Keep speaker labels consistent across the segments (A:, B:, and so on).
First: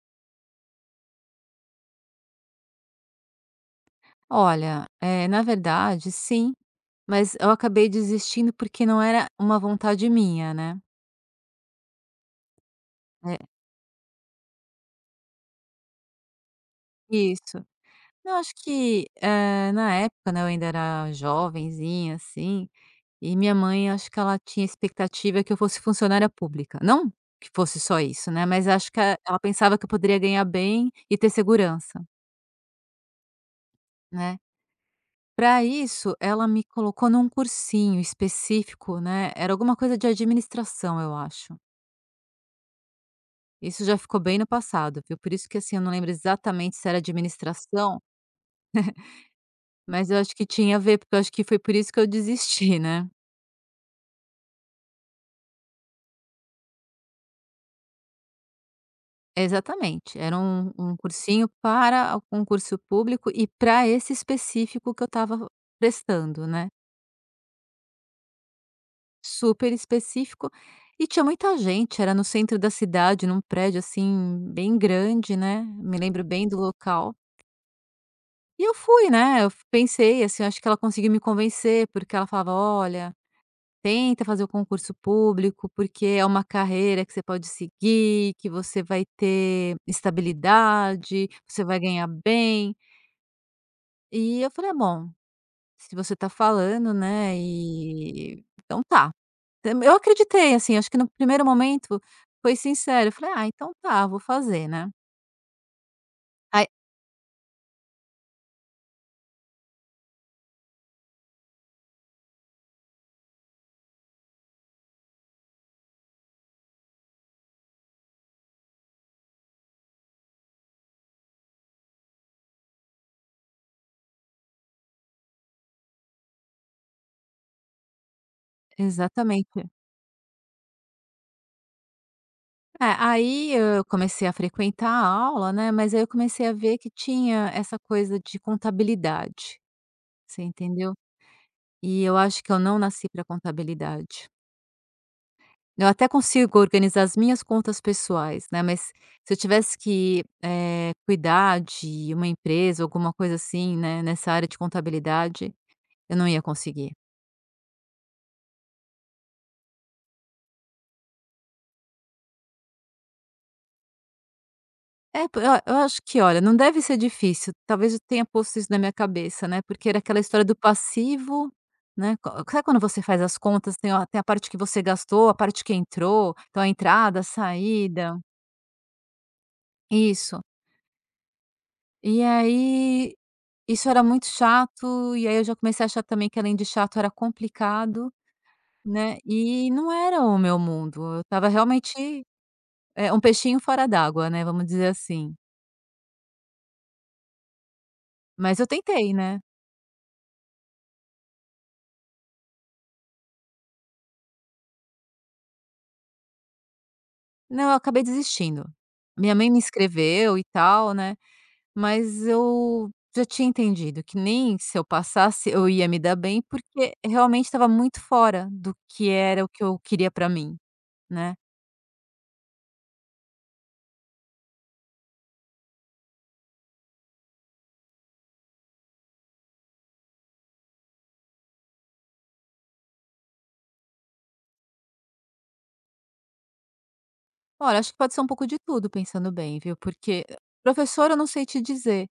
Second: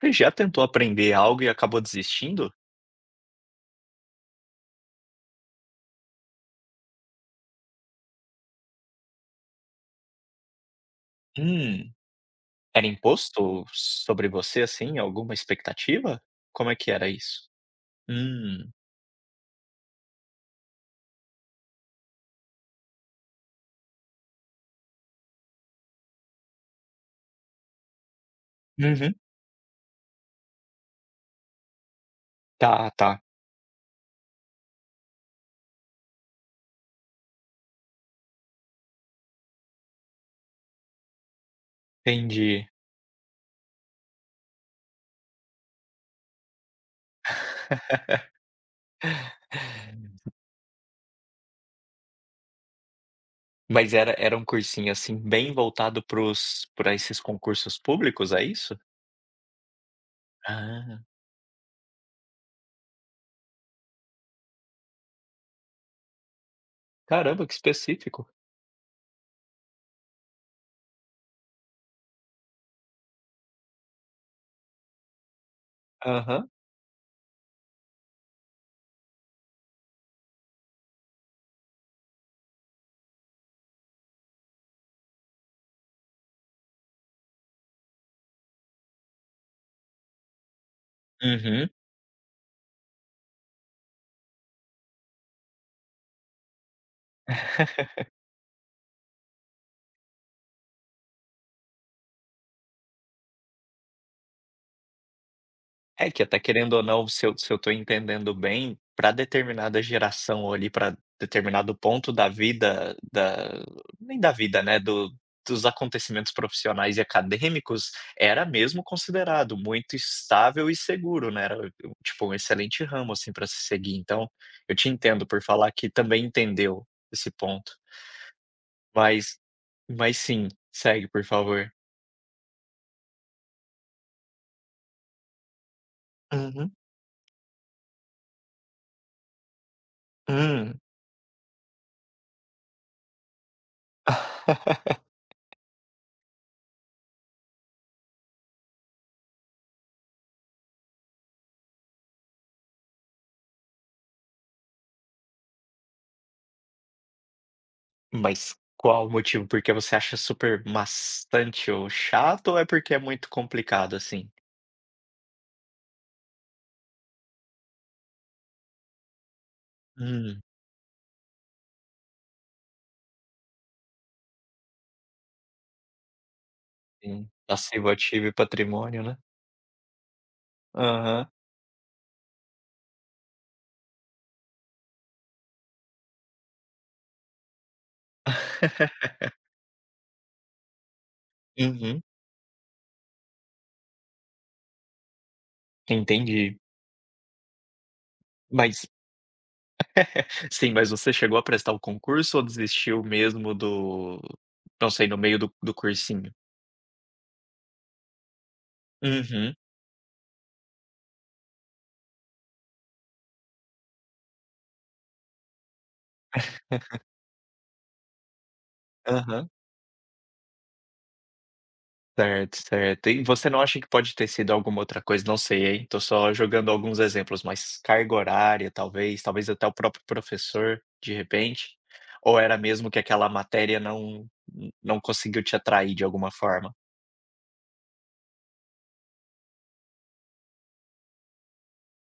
A: Você já tentou aprender algo e acabou desistindo?
B: Olha, na verdade, sim, mas eu acabei desistindo porque não era uma vontade minha, né.
A: Hum, era
B: É,
A: imposto sobre você, assim, alguma expectativa? Como é que era isso?
B: isso. Eu acho
A: Hum,
B: que, na época, né, eu ainda era jovenzinha, assim, e minha mãe acho que ela tinha expectativa que eu fosse funcionária pública. Não que fosse só isso, né, mas acho que
A: uhum.
B: e ela pensava que eu poderia ganhar bem e ter segurança,
A: Tá, tá,
B: né. Para isso, ela me colocou num cursinho específico, né, era alguma coisa de administração, eu acho.
A: entendi.
B: Isso já ficou bem no passado, viu. Por isso que, assim, eu não lembro exatamente se era administração, mas eu acho que tinha a ver, porque eu acho que foi por isso que eu desisti, né.
A: Mas era um cursinho, assim, bem voltado pros os para esses concursos públicos, é isso?
B: Exatamente, era um
A: Ah,
B: cursinho para o concurso público e para esse específico que eu estava prestando, né.
A: caramba, que específico.
B: Super específico e tinha muita gente, era no centro da cidade, num prédio, assim, bem grande, né, me lembro bem
A: Aham.
B: do local. E eu fui, né, eu pensei, assim, acho que ela conseguiu me convencer, porque ela falava: "Olha, tenta fazer o concurso público, porque é uma carreira que você pode seguir, que você vai ter estabilidade, você
A: Uhum.
B: vai ganhar bem". E eu falei: "Ah, bom, se você tá falando, né, e então tá". Eu acreditei, assim, acho que no primeiro momento foi sincero, eu falei: "Ah, então tá, vou fazer, né".
A: É que até
B: Aí
A: querendo ou não, se eu estou entendendo bem, para determinada geração ou ali para determinado ponto da vida da nem da vida, né, do dos acontecimentos profissionais e acadêmicos, era mesmo considerado muito estável e seguro, né, era, um, tipo, um excelente ramo, assim, para se seguir. Então, eu te entendo por falar que também entendeu esse ponto. Mas
B: exatamente.
A: mas sim, segue, por favor.
B: É, aí eu comecei a frequentar a aula, né, mas aí eu comecei a
A: Uhum.
B: ver que tinha essa coisa de contabilidade, você
A: Hum.
B: entendeu? E eu acho que eu não nasci para contabilidade. Eu até consigo organizar as minhas contas pessoais, né, mas se eu tivesse que, cuidar de uma empresa, alguma coisa assim, né, nessa área de contabilidade, eu não ia conseguir.
A: Mas qual o motivo? Porque você acha super maçante ou chato ou é porque é muito complicado, assim?
B: É, po eu acho que, olha, não deve ser difícil, talvez eu tenha posto isso na minha cabeça, né, porque era aquela
A: Hum,
B: história do passivo, né, co sabe quando você faz as contas, tem a parte que você gastou, a parte que entrou, então a entrada, a
A: sim. Passivo,
B: saída.
A: ativo e patrimônio, né?
B: Isso.
A: Aham.
B: E aí, isso era muito chato, e aí eu já comecei a achar também que, além de chato, era complicado, né, e não era o meu mundo, eu estava
A: Uhum,
B: realmente, um peixinho fora d'água, né, vamos dizer assim.
A: entendi.
B: Mas eu
A: Mas
B: tentei, né.
A: sim, mas você chegou a prestar o concurso ou desistiu mesmo do não sei, no meio do cursinho?
B: Não, eu acabei desistindo. Minha mãe
A: Uhum.
B: me inscreveu e tal, né, mas eu já tinha entendido que nem se eu passasse eu ia me dar bem, porque realmente estava muito fora do que era o
A: Aham.
B: que eu queria pra mim, né.
A: Certo, certo. E você não acha que pode ter sido alguma outra coisa? Não sei, hein? Tô só jogando alguns exemplos, mas carga horária, talvez, talvez até o próprio professor, de repente? Ou era mesmo que aquela matéria não conseguiu te atrair de alguma forma?
B: Olha, acho que pode ser um pouco de tudo, pensando bem, viu, porque, professor eu não sei te dizer,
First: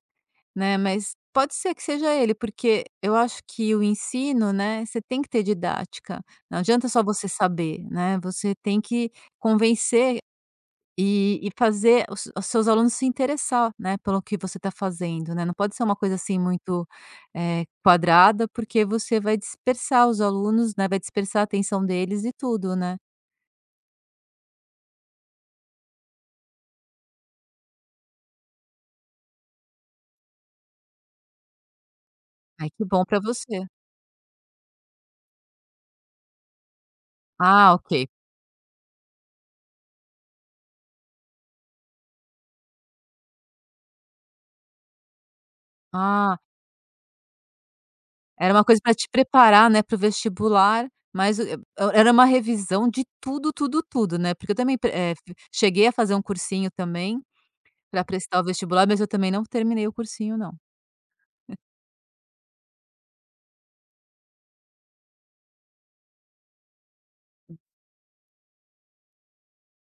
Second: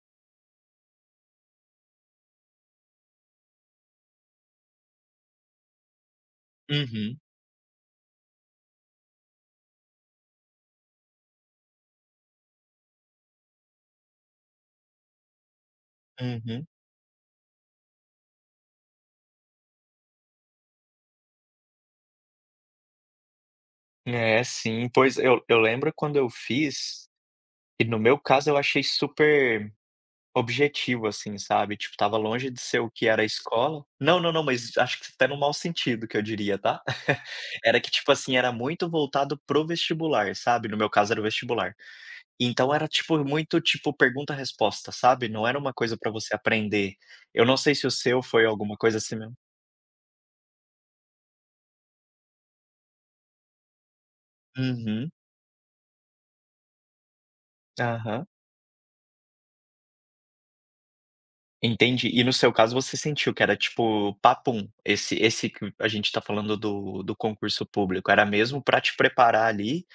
B: né, mas pode ser que seja ele, porque eu acho que o ensino, né, você tem que ter didática, não adianta só
A: Uhum,
B: você saber, né, você tem que convencer e fazer os seus alunos se interessar, né, pelo que você está fazendo, né, não pode ser uma coisa, assim,
A: uhum.
B: muito, quadrada, porque você vai dispersar os alunos, né, vai dispersar a atenção deles e tudo, né.
A: É, sim. Pois eu lembro quando eu fiz, e no meu caso eu achei super objetivo, assim, sabe? Tipo, tava longe de
B: Ai,
A: ser
B: que
A: o
B: bom
A: que
B: para
A: era a
B: você.
A: escola. Não, não, não, mas acho que até no mau sentido que eu diria, tá?
B: Ah,
A: Era que,
B: ok.
A: tipo assim, era muito voltado pro vestibular, sabe, no meu caso era o vestibular. Então era, tipo, muito, tipo, pergunta-resposta, sabe, não era uma coisa para você
B: Ah.
A: aprender. Eu não sei se o seu foi
B: Era uma
A: alguma
B: coisa para
A: coisa
B: te
A: assim mesmo.
B: preparar, né, para o vestibular, mas o, era uma revisão de tudo, tudo, tudo, né, porque eu também pre eh,
A: Uhum,
B: f cheguei a fazer um cursinho também, para
A: aham,
B: prestar o vestibular, mas eu também não terminei o cursinho, não.
A: entendi. E no seu caso você sentiu que era, tipo, papum, esse que a gente tá falando do concurso público, era mesmo para te preparar ali,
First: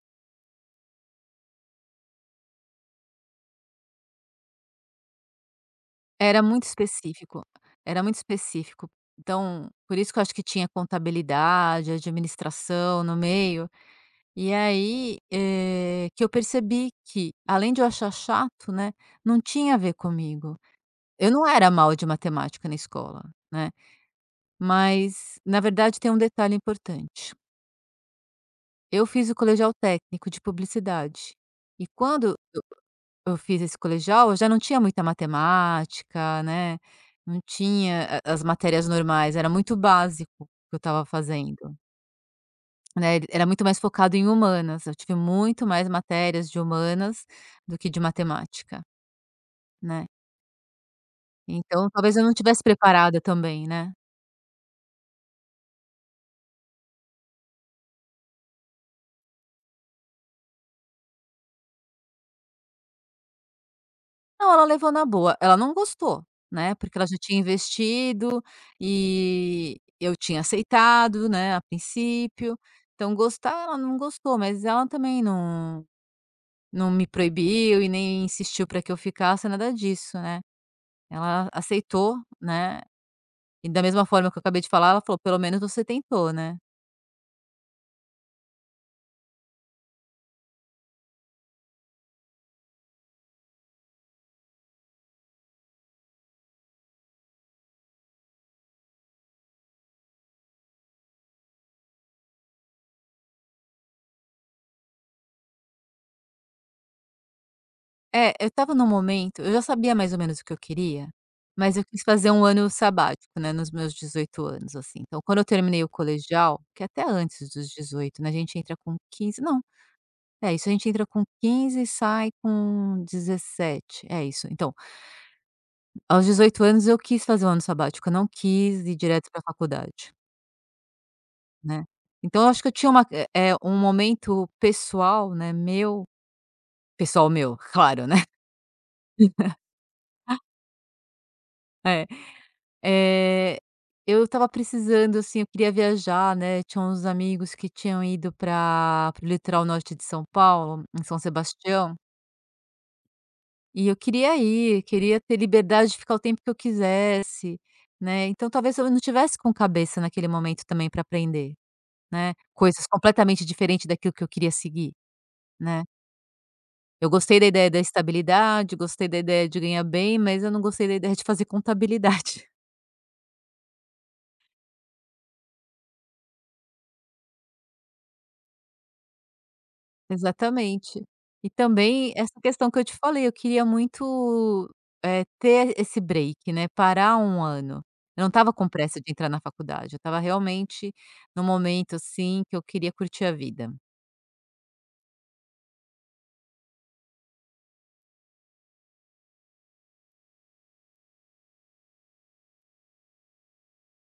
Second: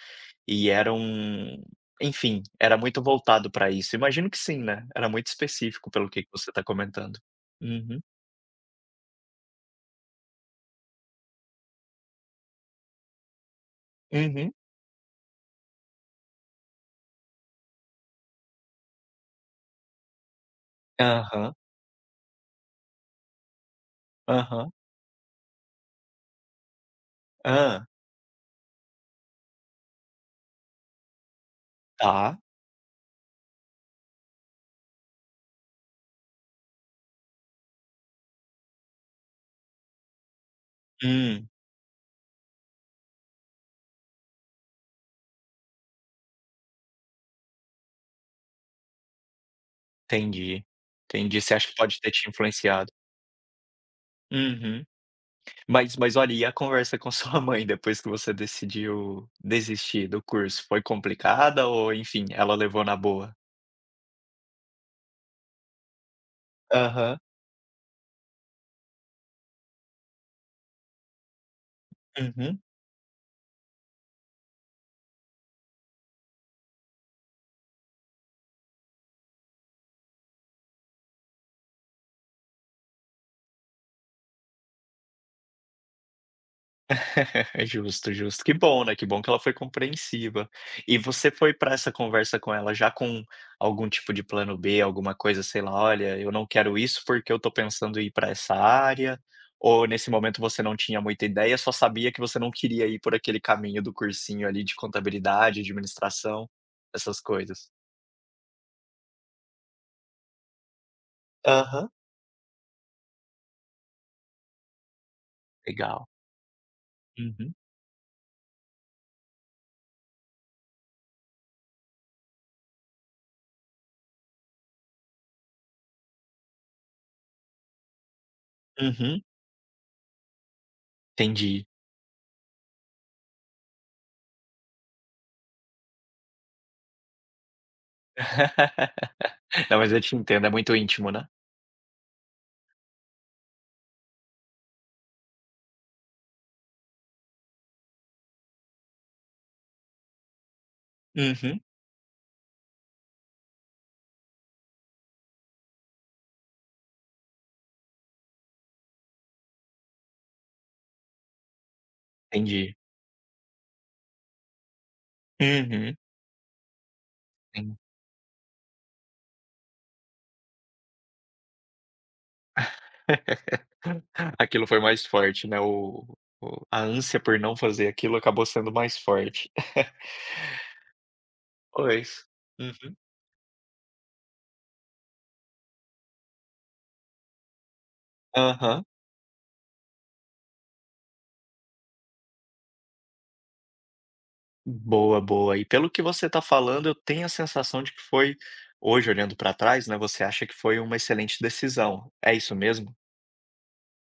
A: e era um enfim, era muito voltado para isso. Imagino que sim, né, era muito específico pelo que
B: Era
A: você tá
B: muito
A: comentando.
B: específico,
A: Uhum,
B: era muito específico. Então, por isso que eu acho que tinha contabilidade, administração no meio.
A: uhum.
B: E aí, que eu percebi que, além de eu achar chato, né, não tinha a ver comigo. Eu não
A: Aham,
B: era mal de matemática na escola, né,
A: aham.
B: mas na verdade tem um detalhe importante.
A: Hã,
B: Eu fiz o colegial técnico de publicidade, e quando
A: tá.
B: eu fiz esse colegial, eu já não tinha muita matemática, né, não tinha a as matérias normais, era muito básico o que eu estava
A: Hum,
B: fazendo. Né, ele era muito mais focado em humanas, eu tive muito mais matérias de humanas do que de matemática, né.
A: entendi, entendi. Você acha que
B: Então
A: pode ter
B: talvez eu
A: te
B: não tivesse
A: influenciado.
B: preparada também, né.
A: Uhum. Mas olha, e a conversa com sua mãe depois que você decidiu desistir do curso, foi complicada ou enfim, ela levou na boa?
B: Não, ela levou na boa, ela não gostou, né, porque ela já
A: Aham,
B: tinha investido e eu tinha aceitado, né, a princípio,
A: uhum.
B: então gostar ela não gostou, mas ela também não não me proibiu e nem insistiu para que eu ficasse, nada disso, né. Ela aceitou, né, e da mesma forma que eu acabei de falar, ela falou: "Pelo menos você tentou, né".
A: Justo, justo. Que bom, né, que bom que ela foi compreensiva. E você foi para essa conversa com ela já com algum tipo de plano B, alguma coisa, sei lá: "Olha, eu não quero isso porque eu tô pensando em ir para essa área", ou nesse momento você não tinha muita ideia, só sabia que você não queria ir por aquele caminho do cursinho ali de contabilidade, administração, essas coisas?
B: É, eu estava num momento, eu já sabia mais ou menos o que eu queria, mas eu
A: Aham,
B: quis fazer um ano sabático, né, nos meus 18 anos, assim. Então quando eu terminei o
A: legal.
B: colegial, que é até antes
A: Uhum,
B: dos 18, né, a gente entra com 15, não, é isso, a gente entra com 15 e sai com 17, é isso. Então, aos 18 anos eu quis fazer um ano sabático, eu não quis ir
A: uhum,
B: direto pra faculdade,
A: entendi.
B: né. Então eu acho que eu tinha um momento pessoal, né, meu, pessoal meu, claro, né.
A: Não, mas eu te entendo, é muito íntimo, né?
B: É. Eh, eu estava precisando, assim, eu queria viajar, né, tinha uns amigos que tinham ido para o litoral norte de São Paulo, em São
A: Uhum,
B: Sebastião, e eu queria ir, queria ter liberdade de ficar o tempo que eu quisesse, né, então talvez eu não tivesse com cabeça naquele momento também para aprender, né,
A: entendi.
B: coisas completamente diferentes daquilo que eu queria seguir, né.
A: Uhum,
B: Eu gostei da ideia da
A: en
B: estabilidade, gostei da ideia de ganhar bem, mas eu não gostei da ideia de fazer contabilidade.
A: Aquilo foi mais forte, né, o a ânsia por não fazer aquilo acabou sendo mais forte.
B: Exatamente. E também
A: Pois.
B: essa questão que eu te
A: Uhum.
B: falei, eu queria muito, ter esse break, né, parar um ano. Eu não estava com
A: Aham.
B: pressa de entrar na faculdade, eu estava realmente num momento, assim, que eu queria curtir a vida.
A: Boa, boa. E pelo que você está falando, eu tenho a sensação de que foi hoje olhando para trás, né, você acha que foi uma excelente decisão. É isso mesmo?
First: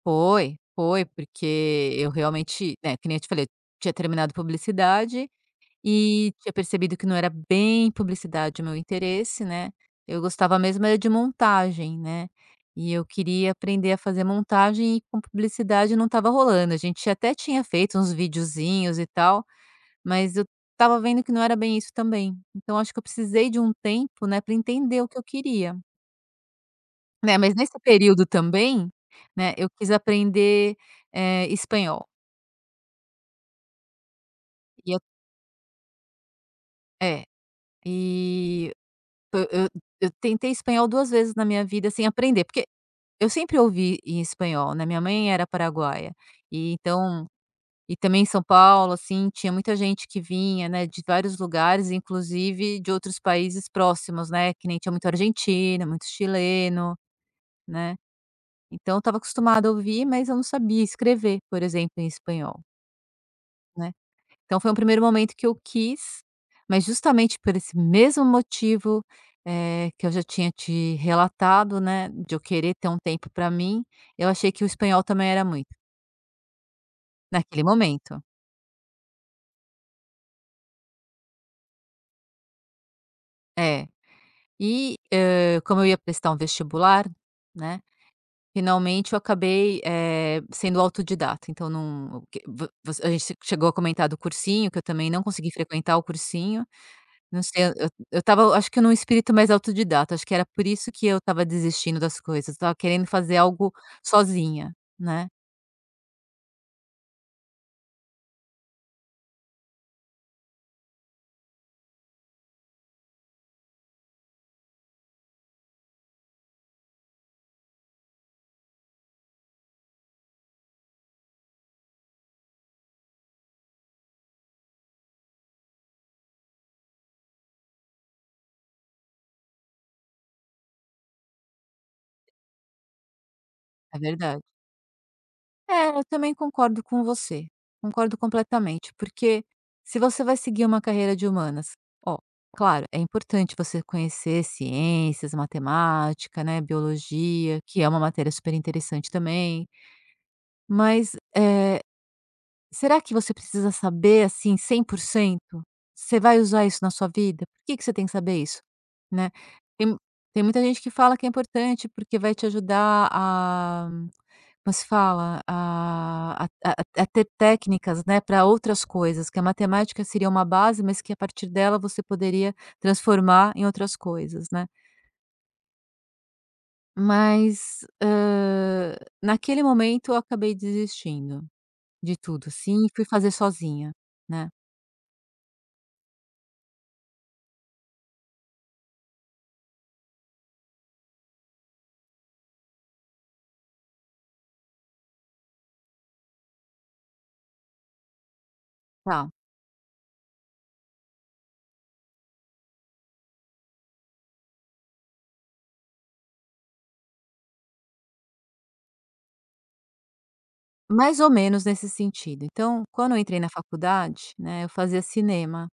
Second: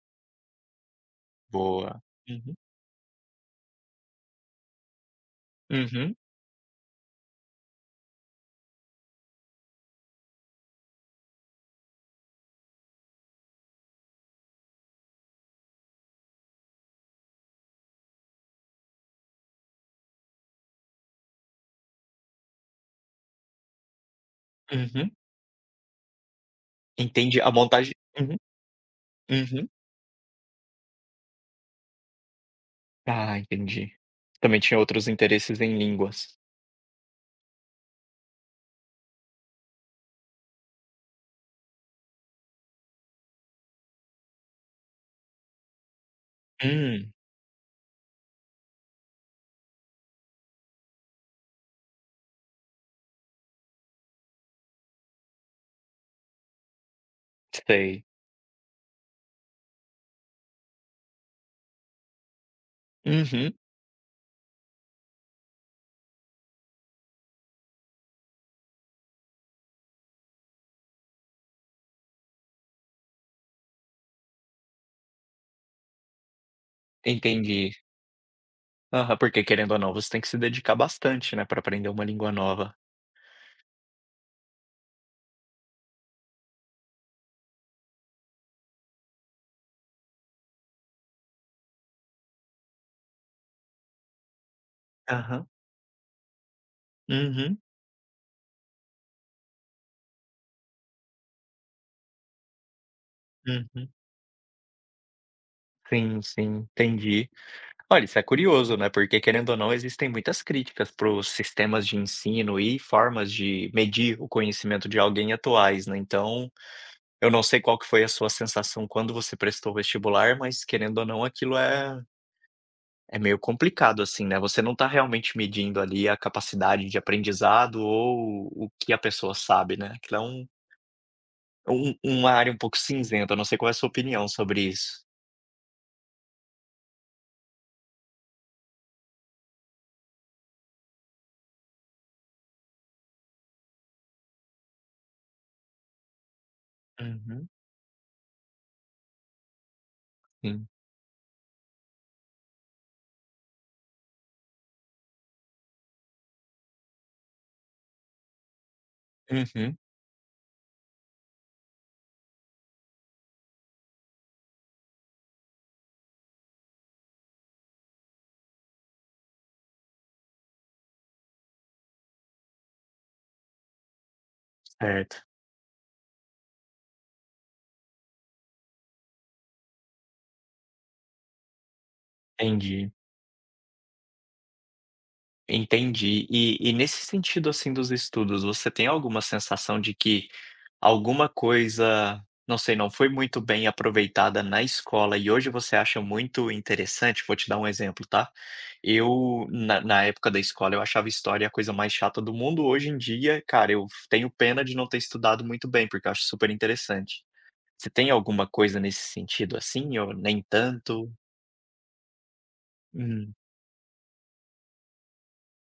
B: Foi, foi, porque
A: Boa.
B: eu
A: Uhum.
B: realmente, né, que nem eu te falei, eu tinha terminado publicidade
A: Uhum,
B: e tinha percebido que não era bem publicidade o meu interesse, né, eu gostava mesmo era de montagem, né, e eu queria aprender a fazer montagem e com publicidade não estava rolando. A gente até tinha feito uns videozinhos e tal, mas eu estava vendo que não era bem isso também. Então acho que eu precisei de um tempo, né, para entender o
A: uhum.
B: que eu queria, né.
A: Entendi, a
B: Mas nesse
A: montagem.
B: período
A: Uhum,
B: também, né,
A: uhum.
B: eu quis aprender, espanhol.
A: Ah, entendi. Também tinha
B: E eu
A: outros interesses em línguas.
B: é, e Eu eu eu tentei espanhol 2 vezes na minha vida sem aprender, porque eu sempre ouvi em espanhol, né, minha mãe era paraguaia, e
A: Hum,
B: então e também em São Paulo, assim, tinha muita gente que vinha, né, de vários lugares, inclusive de outros países próximos, né, que nem tinha muito argentino, muito chileno, né.
A: sei.
B: Então eu estava acostumada a ouvir, mas eu não sabia escrever, por exemplo, em espanhol,
A: Uhum,
B: né. Então foi um primeiro momento que eu quis, mas justamente por esse mesmo motivo, que eu já tinha te relatado, né, de eu querer ter um tempo para mim, eu achei que o espanhol também era muito, naquele
A: entendi.
B: momento.
A: Aham, porque querendo ou não, você tem que se dedicar bastante, né, para aprender uma língua nova.
B: É. E, como eu ia prestar um vestibular, né, finalmente eu acabei, sendo autodidata, então não o que vo você a gente chegou a comentar do cursinho, que eu também não
A: Aham.
B: consegui frequentar o cursinho. Não
A: Uhum,
B: sei, eu estava acho que num espírito mais autodidata, acho que era por isso que eu estava desistindo das coisas, eu estava querendo fazer algo
A: uhum.
B: sozinha, né,
A: Sim, sim, entendi. Olha, isso é curioso, né, porque querendo ou não, existem muitas críticas para os sistemas de ensino e formas de medir o conhecimento de alguém atuais, né, então, eu não sei qual que foi a sua sensação quando você prestou o vestibular, mas querendo ou não, aquilo é meio complicado, assim, né, você não está realmente medindo ali a capacidade de aprendizado ou o que a pessoa sabe, né, aquilo é um Um uma área um pouco cinzenta. Eu não sei qual é a sua
B: é
A: opinião
B: verdade.
A: sobre isso.
B: É, eu também concordo com você, concordo completamente, porque, se você vai seguir uma carreira de humanas, ó, claro, é importante você conhecer ciências, matemática, né,
A: Uhum,
B: biologia, que é uma matéria super interessante também,
A: sim.
B: mas, será que você precisa saber, assim, 100%? Você vai usar isso na sua vida? Por que que você tem que saber isso, né?
A: Uhum.
B: Tem tem muita gente que fala que é importante, porque vai te ajudar a, como se fala, a a ter técnicas, né, pra outras coisas, que a matemática seria uma base, mas que a partir dela você poderia transformar em outras coisas, né.
A: Certo,
B: Mas, naquele momento eu acabei desistindo de tudo, sim, e
A: entendi,
B: fui fazer sozinha, né.
A: entendi. E nesse sentido, assim, dos estudos, você tem alguma sensação de que alguma coisa, não sei, não foi muito bem aproveitada na escola e hoje você acha muito interessante? Vou te dar um exemplo, tá?
B: Tá.
A: Eu, na época da escola, eu achava história a coisa mais chata do mundo, hoje em dia, cara, eu tenho pena de não ter estudado muito bem, porque eu acho super interessante. Você tem alguma coisa nesse sentido, assim, ou nem tanto?
B: Mais ou menos nesse sentido. Então, quando eu
A: Hum.
B: entrei na faculdade, né, eu fazia cinema.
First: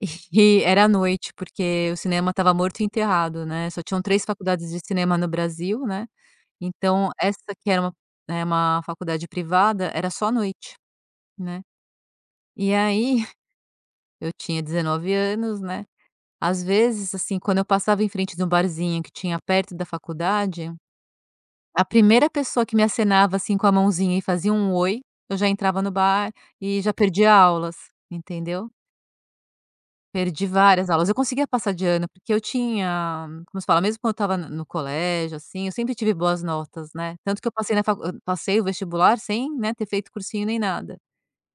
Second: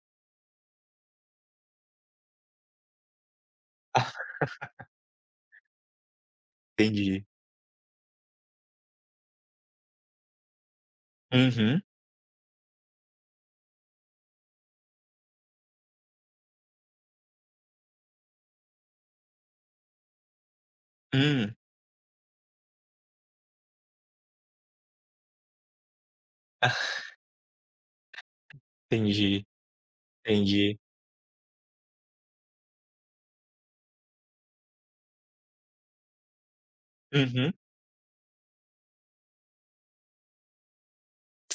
B: E era à noite, porque o cinema estava morto e enterrado, né, só tinham
A: Ah,
B: 3 faculdades de cinema no Brasil, né, então
A: entendi.
B: essa que era uma faculdade privada, era só à noite, né.
A: Uhum.
B: E aí, eu tinha 19 anos, né, às vezes, assim, quando eu passava em frente de um barzinho que tinha perto da faculdade,
A: Hum.
B: a primeira pessoa que me acenava, assim, com a mãozinha e fazia um "oi", eu já entrava no bar
A: Ah,
B: e já perdia aulas, entendeu?
A: entendi,
B: Perdi
A: entendi.
B: várias aulas. Eu conseguia passar de ano, porque eu tinha, como se fala, mesmo quando eu estava no colégio, assim, eu sempre tive boas notas, né, tanto que eu
A: Uhum.
B: passei na facu eu passei o vestibular sem, né, ter feito cursinho nem nada.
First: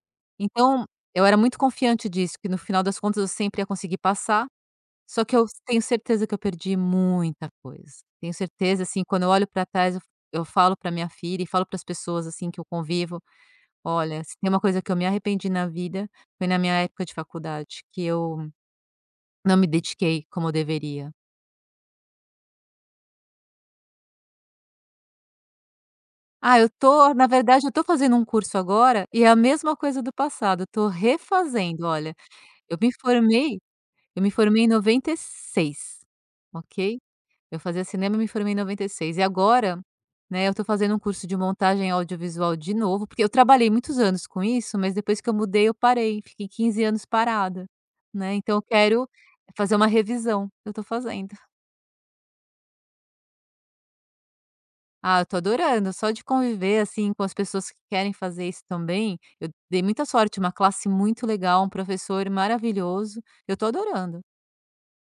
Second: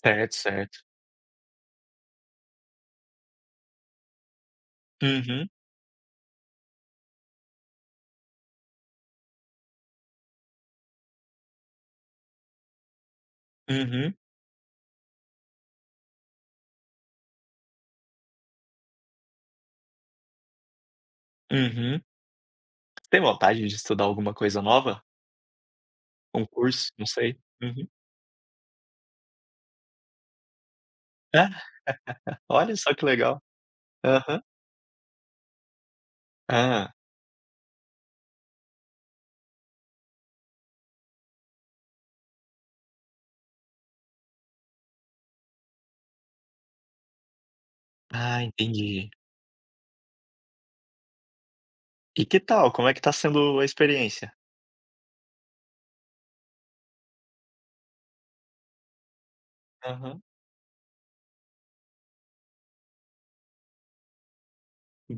A: Certo, certo.
B: Então, eu era muito confiante disso, que no final das contas eu sempre ia conseguir passar, só que eu
A: Uhum,
B: tenho certeza que eu perdi muita coisa. Tenho certeza, assim, quando eu olho para trás, eu falo para minha filha e falo para as pessoas, assim, que eu convivo:
A: uhum,
B: "Olha, se tem uma coisa que eu me arrependi na vida, foi na minha época de faculdade, que eu não me dediquei como eu deveria".
A: uhum. Tem vontade de estudar alguma coisa nova? Um
B: Ah, eu
A: curso? Não
B: tô, na
A: sei.
B: verdade, eu tô
A: Uhum.
B: fazendo um curso agora e é a mesma coisa do passado, eu tô
A: Ah,
B: refazendo. Olha,
A: olha
B: eu me
A: só que legal.
B: formei eu me
A: Aham.
B: formei em 96,
A: Hã.
B: ok? Eu fazia cinema, me formei em noventa e seis e agora, né, eu tô fazendo um curso de montagem audiovisual de novo, porque eu trabalhei muitos anos com isso, mas depois que eu mudei, eu parei. Fiquei 15 anos parada, né.
A: Ah,
B: Então eu quero
A: entendi.
B: fazer uma revisão. Eu tô fazendo.
A: E que tal? Como é que tá sendo a experiência?
B: Ah, eu tô adorando. Só de conviver, assim, com as pessoas que querem fazer isso também, eu dei muita
A: Aham.
B: sorte, uma classe muito legal, um professor maravilhoso. Eu tô adorando.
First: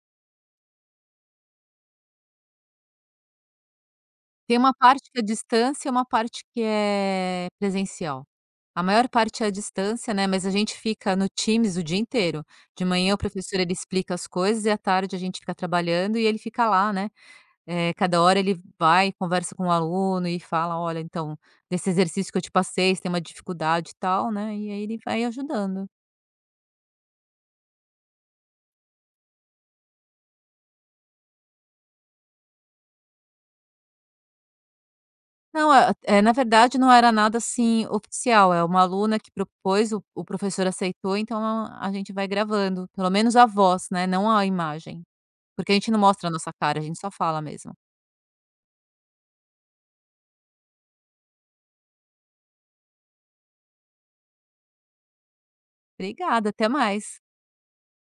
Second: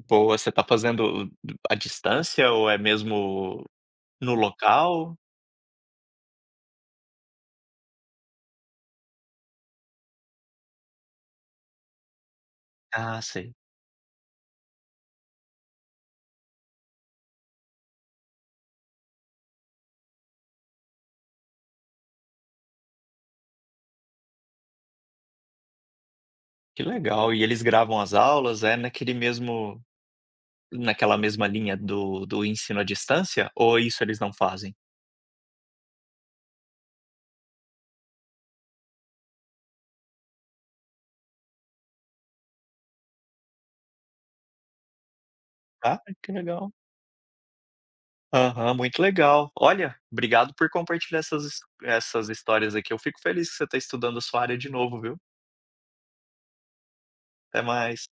A: Boa, você tá fazendo à distância ou é mesmo no
B: Tem uma parte
A: local?
B: que é distância e uma parte que é presencial. A maior parte é a distância, né, mas a gente fica no Teams o dia inteiro. De manhã o
A: Ah, sei.
B: professor ele explica as coisas e à tarde a gente fica trabalhando e ele fica lá, né. Cada hora ele vai, conversa com o aluno e fala: "Olha, então, desse exercício que eu te passei, você tem uma dificuldade e tal", né, e aí ele vai ajudando.
A: Que legal. E eles gravam as aulas, é naquele mesmo naquela mesma linha do ensino à distância, ou isso eles não fazem?
B: Não, na verdade, não era nada, assim, oficial, é uma aluna que propôs, o professor aceitou, então a gente vai gravando, pelo menos a voz, né, não a imagem, porque a gente não
A: Ah,
B: mostra a
A: que
B: nossa
A: legal.
B: cara, a gente só fala mesmo.
A: Aham, muito legal. Olha, obrigado por compartilhar essas histórias aqui. Eu fico feliz que você está estudando a sua área de novo, viu.
B: "Obrigada, até mais".
A: Até mais.